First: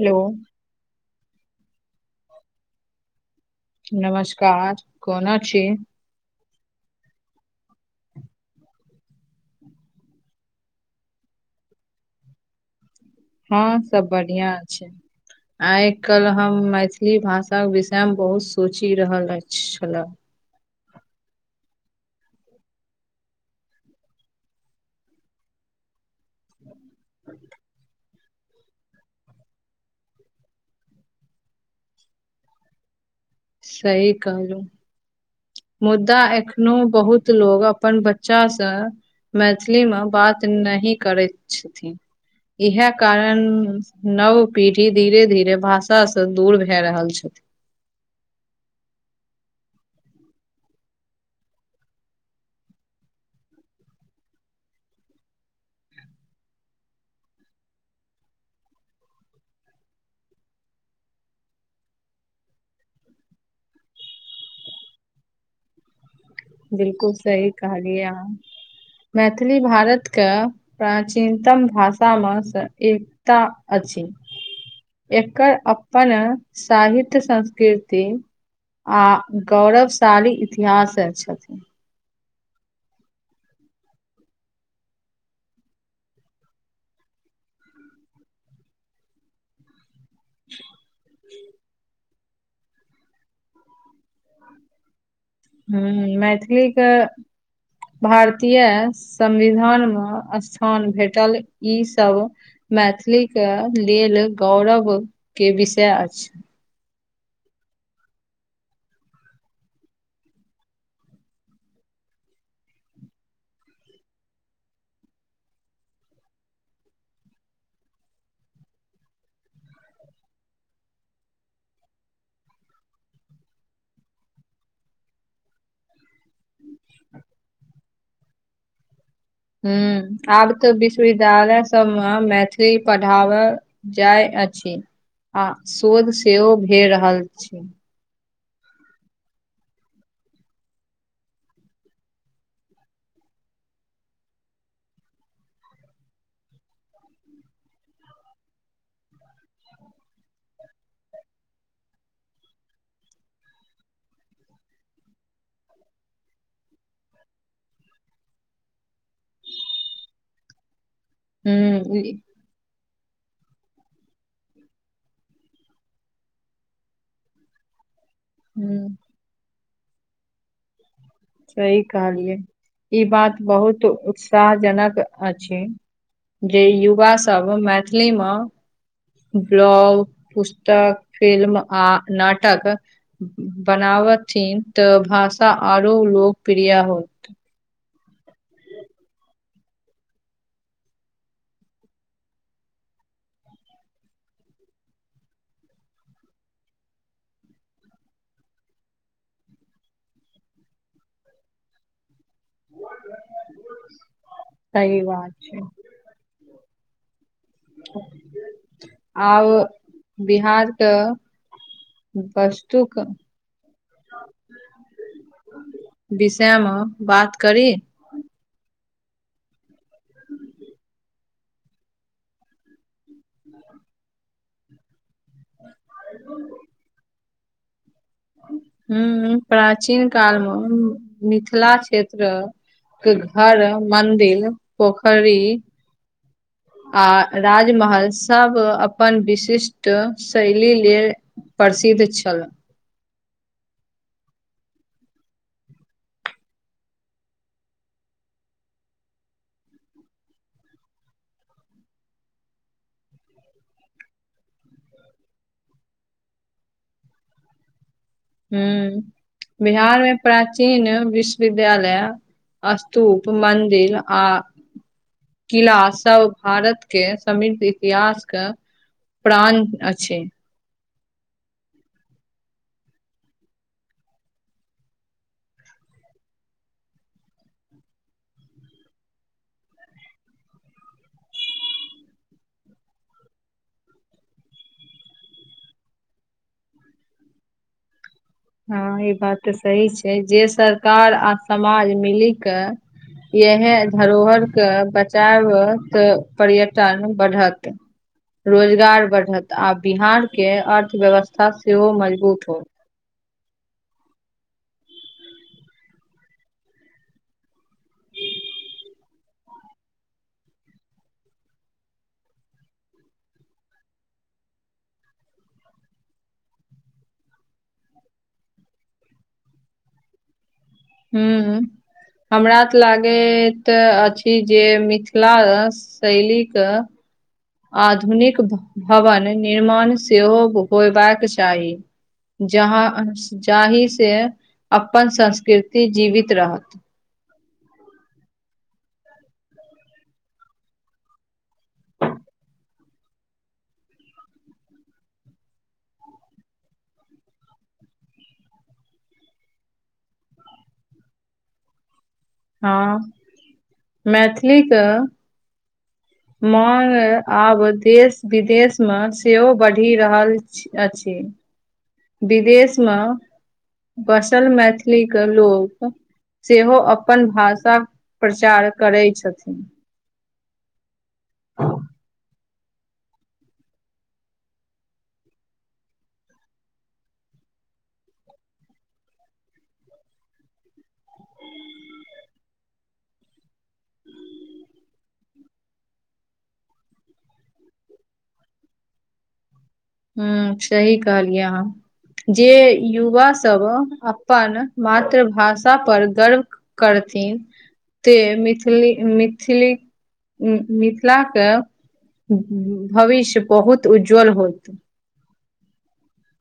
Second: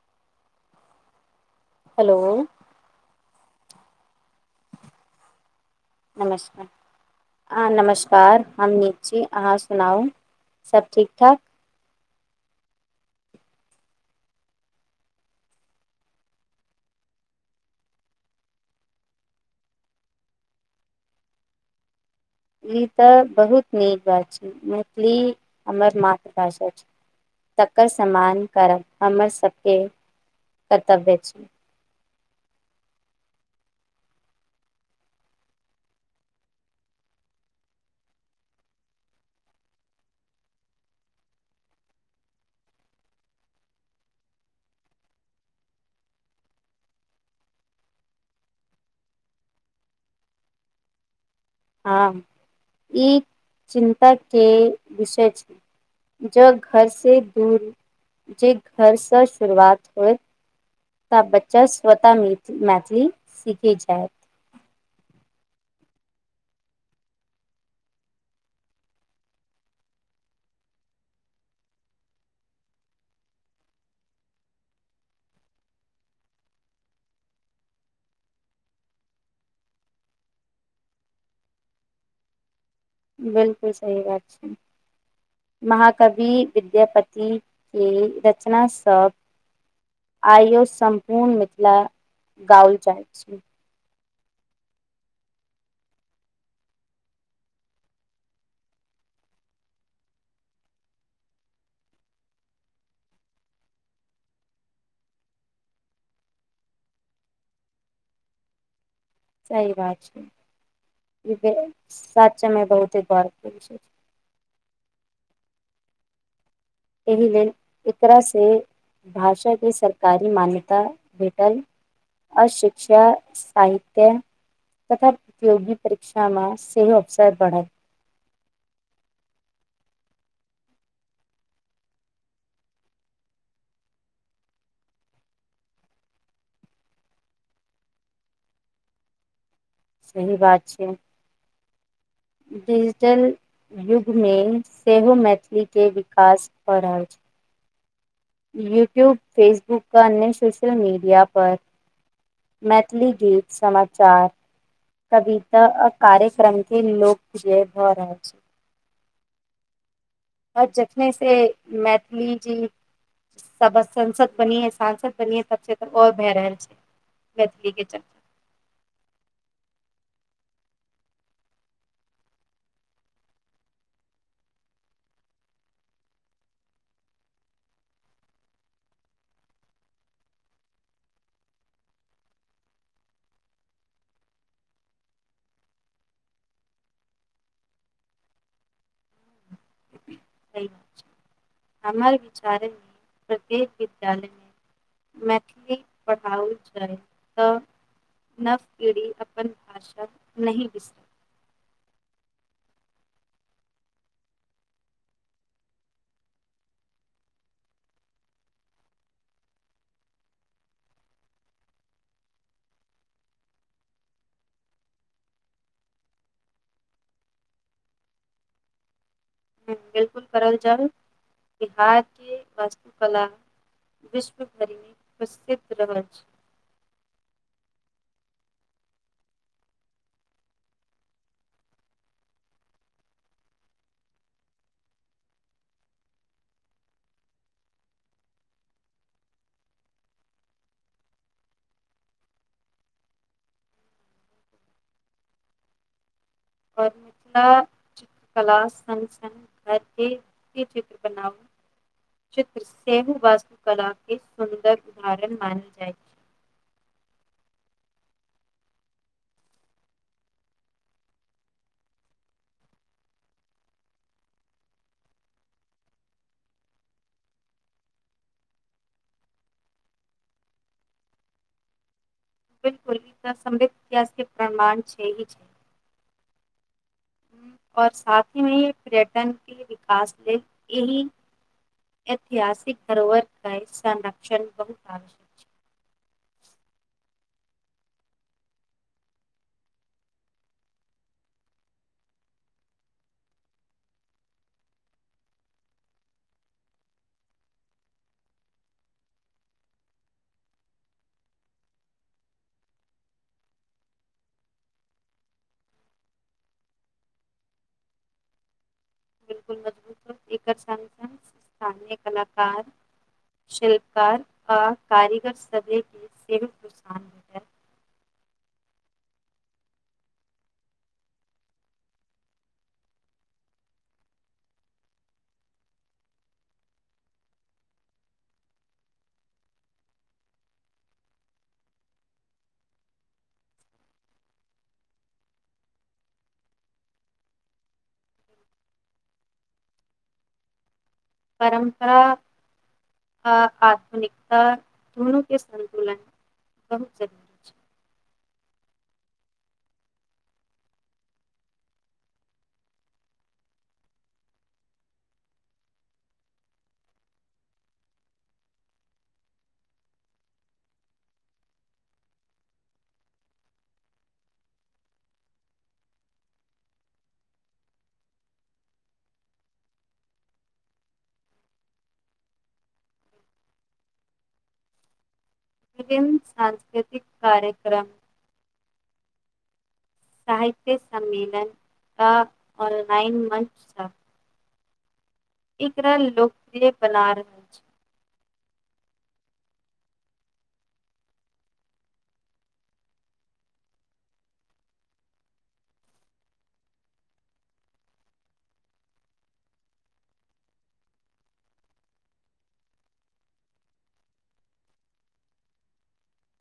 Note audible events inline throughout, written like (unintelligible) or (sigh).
Hello hello नमस्कार कोना छी नमस्कार आं नमस्कार हम नीक छी अहाँ सुनाउ सब ठीक ठाक हँ सब बढ़िंया छै आइ कल् हम मैथिली भाषा विषय मे बहुत सोचि रहल एत छले ई तऽ बहुत नीक बात छै मैथिली हमर मातृभाषा छै तकर समान करब हमर सब के कर्तव्य छी सही कहलौं मुद्दा एखनो बहुत लोग अपन बच्चा सँ मैथिली में बात नही करैत छथिन इएह कारण नव पीढ़ी धीरे धीरे भाषा स दूर भए रहल छथिन हँ ई चिन्ता के विषय छै ज घरसे दूर जे घरस शुरुआत होइ तऽ बच्चा स्वतः मैथिली सीखै छैथ बिलकुल सही कहलियै अहाँ मैथिली भारत क प्राचीनतम भाषा में स एकता अछी एकर अपन साहित्य संस्कीर्ति आ गौरवशाली इतिहास छथिन बिलकुल सही बात छै महाकवि विद्यापति के रचना सब (inaudible) आइयो सम्पूर्ण मिथिला गाओल जाइत छै हू मैथिली के भारतीय संविधान मे स्थान भेटल ईसभ मैथिली के लिय लेल गौरवके विषय अछ सही बात छै (unintelligible) सचमय बहुते (unintelligible) छै एहि लेल एकरासे भाषाके सरकारी मान्यता भेटल अऽ शिक्षा साहित्य तथा प्रतियोगी परीक्षा में से हो अवसर बढ़त ह आब तऽ विश्वविद्यालय सबमे मैथिली पढ़ाब जाय अछि आ शोध सेहो भे रहल छै सही बात छै डिजिटल युग में से हो मैथिली के विकास भऽ रहल छै यूट्यूब फेसबुक अन् (unintelligible) य सोशल मीडिया पर मैथिली गीत समाचार कविता आ कार्यक्रम के लोकप्रिय भऽ रहल छै (unintelligible) और जखने से हूं मैथली जी सब संस (unintelligible) द बने सांसद बने सबेन ओर भए रहल छै मैथली के चर्चा हू सही कहलियै ई बात बहुत उत्साह जनक अछि जे युवा सब मैथिली मे ब्लग पुस्तक फिल्म आ नाटक बना बथिन त भाषा आरो लोकप्रिय होत हमर विचार मे प्रत्येक विद्यालय मे मैथिली पढ़ाबल छै त नव पीढ़ी अपन भाषा नही बिसर सह बात छै आब बिहार त वस्तु क विषयमे बात करी बिल्कुल करल जाऊ बिहार के वास्तु कला विश्व भरि में प्रसिद्ध रहल छै हाँ प्राचीन काल में मिथिला क्षेत्र घर मन्दिर पोखड़ी आ राजमहलसभ अपन विशिष्ट शैली लेल परसिद्ध छल आओर मिथिला (unintelligible) कला सग सग घरके चित्र बनाउ (unintelligible) चित्र सेहो वास्तुकलाके सुन्दर उदाहरण मानल जाइत छै ह बिहारमे प्राचीन विश्वविद्यालय स्तूप मन्दिर आ किला सब भारत के समृद्ध इतिहासके प्राण अछि बिल्कुल ई त समृद्ध इतिहास के प्रमाण छै ही छै (inaudible) हम्म, और साथ हीमे पर्यटन के विकास लेल यह ऐतिहासिक धरोहरके संरक्षण बहुत आवश्यक हँ ई बात त सही छै जे सरकार आ समाज मिली क इहे धरोहर के बचाव त पर्यटन बढ़त रोजगार बढ़त आ बिहार के अर्थव्यव्स्था से हो मजबूत होतऽ बिलकुल मजबूत हो एकर संग संग स्थानीय कलाकार शिल्पल आ कारीगर सबके सेहो प्रोत्साहन भेटत हू हमरा तऽ लागैत अछि जे मिथिला शैलीके आधुनिक भवन निर्माण से हो होयबाक चाही जहाँ जाहि से अपन संस्कृति जीवित रहत परम्परा आ आधुनिकता दुनूके संन्तुलन बहुत जरूरी छै हँ मैथिलीके मांग आब देश विदेश मे सेहो बढ़ि रहल अछि विदेशमे बसल मैथिल लोक। से हो अपन भाषा प्रचार करै छथिन विभिन्न सांस्कृतिक कार्य क्रम साहित्य सम्मेलन क ऑनलाइन मंच सब एकरा लोकप्रिय बना रह हम्म सही कहलिये अहाँ जे युवा सब अपन मातृ भाषा पर गर्व करथि त मिथिल-मिथिली। त मिथिला के भविष्य बहुत उज्ज्वल होत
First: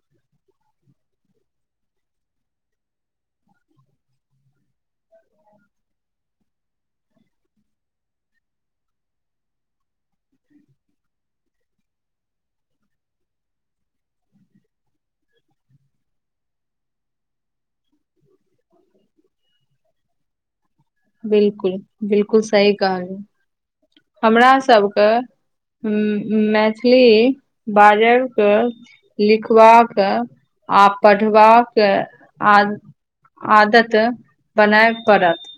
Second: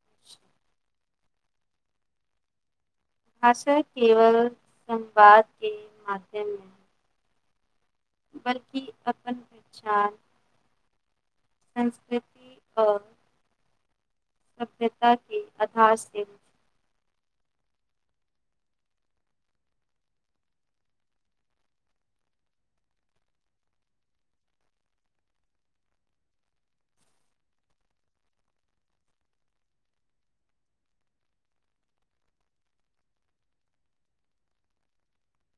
(inaudible) भाषा केवल संवादके माध्यममे बल्कि अपन पचान संस्कृति आओर सभ्यताे आधार से (inaudible) (inaudible) बिलकुल, बिलकुल सही कहलहुँ। हमरा सभके। मैथिली बाजैके लिखबाक आ पढ़बाक आ। आदत बनाए पड़त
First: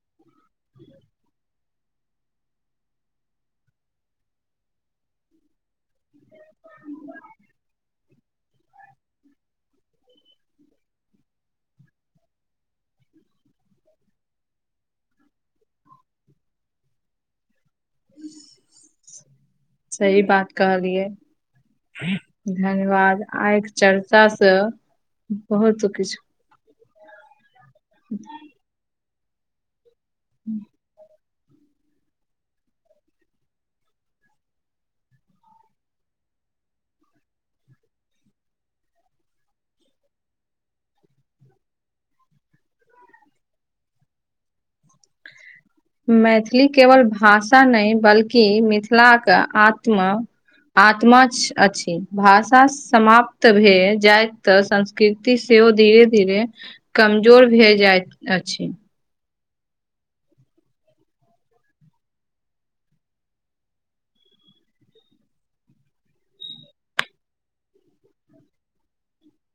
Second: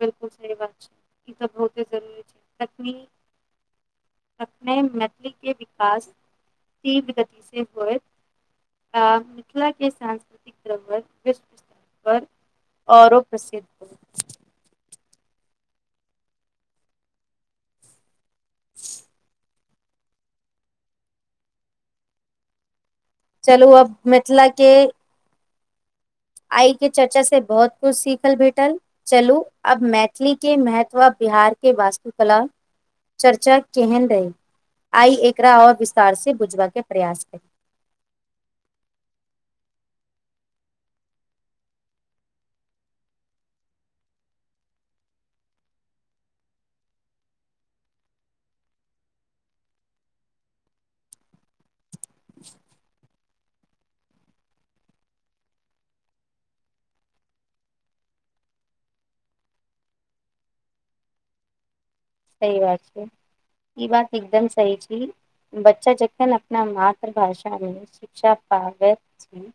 बिलकुल सही बात छै ई त बहुते जरूरी छै तकन अपने मैथिली के विकास तीव्र गतिसँ होइत मिथिला के सांस्कृतिक पर औरो प्रसिद्ध ह सही बात कहलियै धन्यवाद आइ चलू अब चर्चा मिथिला से के बहुत किछु आइ के चर्चा से बहुत कुछ सीखल भेटल चलू आब मैथिली के मेहत्व बिहारके वास्तुकला चर्चा केहन रहै आइ एकरा आओर विस्तार से बुझबा के प्रयास करी (inaudible) मैथिली केवल भाषा नहि बल्कि मिथिलाके आत्म आत्म अछि भाषा समाप्त (unintelligible) जाय तऽ संस्कृति सेहो धीरे-धीरे कमजोर भय जाइत अछि सही बात छै ई बात एकदम सही छी बच्चा जखन अपना मातृभाषा मे शिक्षा पाबैत छी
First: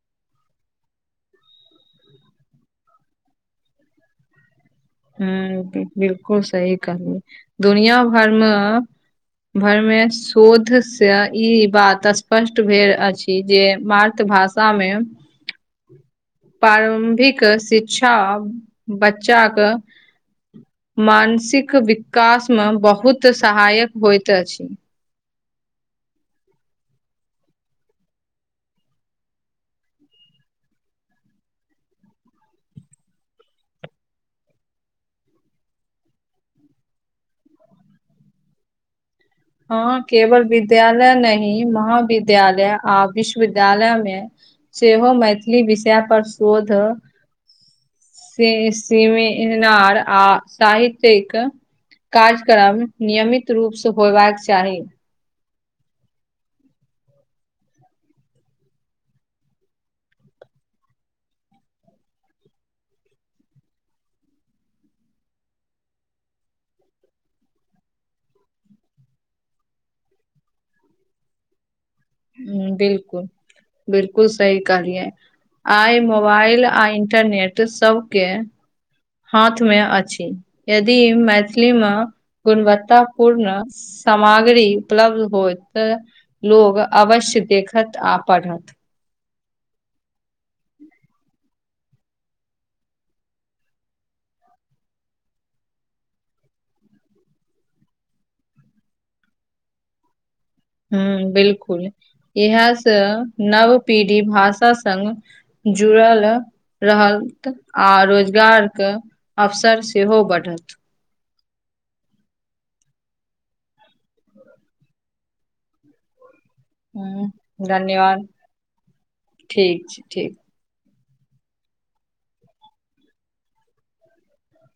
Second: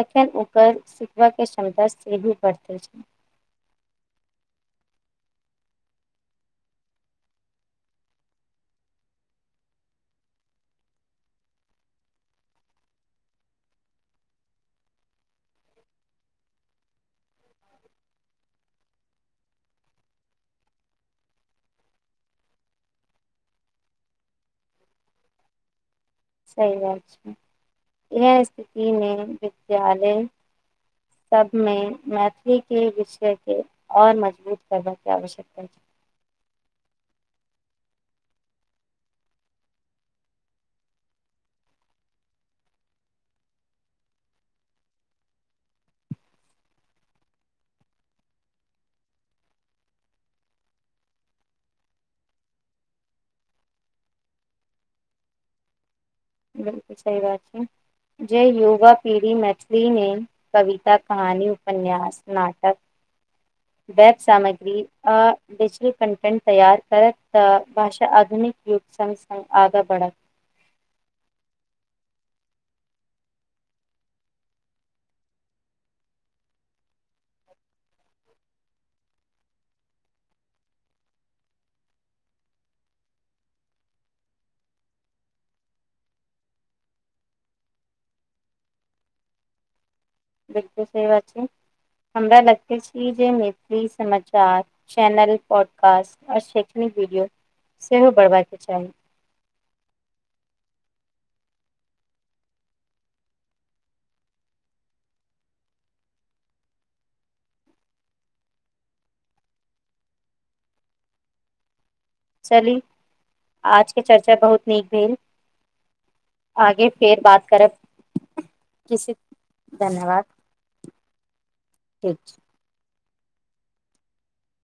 तखन ओकर सिखबाक क्षमता सेहो बढ़तै। हं बिलकुल सही कहलू दुनिया भरमे भरमे शोधसँ ई बात स्पष्ट भेल अछि जे मातृभाषा शामे प्रारम्भिक शिक्षा बच्चाके मानसिक विकास मे बहुत सहायक होइत अछि सही बात छै इ स्थितिमे विद्यालय सबमे मैथिली के विषय के र मजबूत कर के आवश्यकता अछि हँ केवल विद्यालय नहीं महाविद्यालय आ विश्वविद्यालय मे सेहो मैथिली विषय पर शोध सिमिनार आ साहितिक कार्यक्रम नियमित रूपसँ होयबाक चाही बिलकुल सही बात छै जे युवा पीढ़ी मैथिलीमे कविता, कहानी उपन्यास आ नाटक। (inaudible) वेब सामग्री आ डिजिटल कन्टेन्ट तैयार करत त भाषा आधुनिक युग संस्थ आगा बढ़त ह बिलकुल बिलकुल सही कहलिये आइ मोबाइल आ इंटरनेट सबके हाथ मे अछि यदि मैथिली मे गुणवत्ता पूर्ण। सामग्री उपलब्ध होय त लोग अवश्य देखत आ पढ़त बऽ, हमरा लगते छी जे मैथिली समाचार। चैनल, पॉडकास्ट आ शैक्षणिक वीडियो सेहो बढ़बाक चाही। हू, बिल्कूल इएह से नव पीढ़ी भाषा सग जुड़ाल। रहत आ रोजगारकऽ अवसर सेहो बढ़त। चली आजके चर्चा बहुत नीक भेल। आगे फेर ह बात करब। धन्यवाद ठीक छै धन्यवाद। ठीक ठीक छै।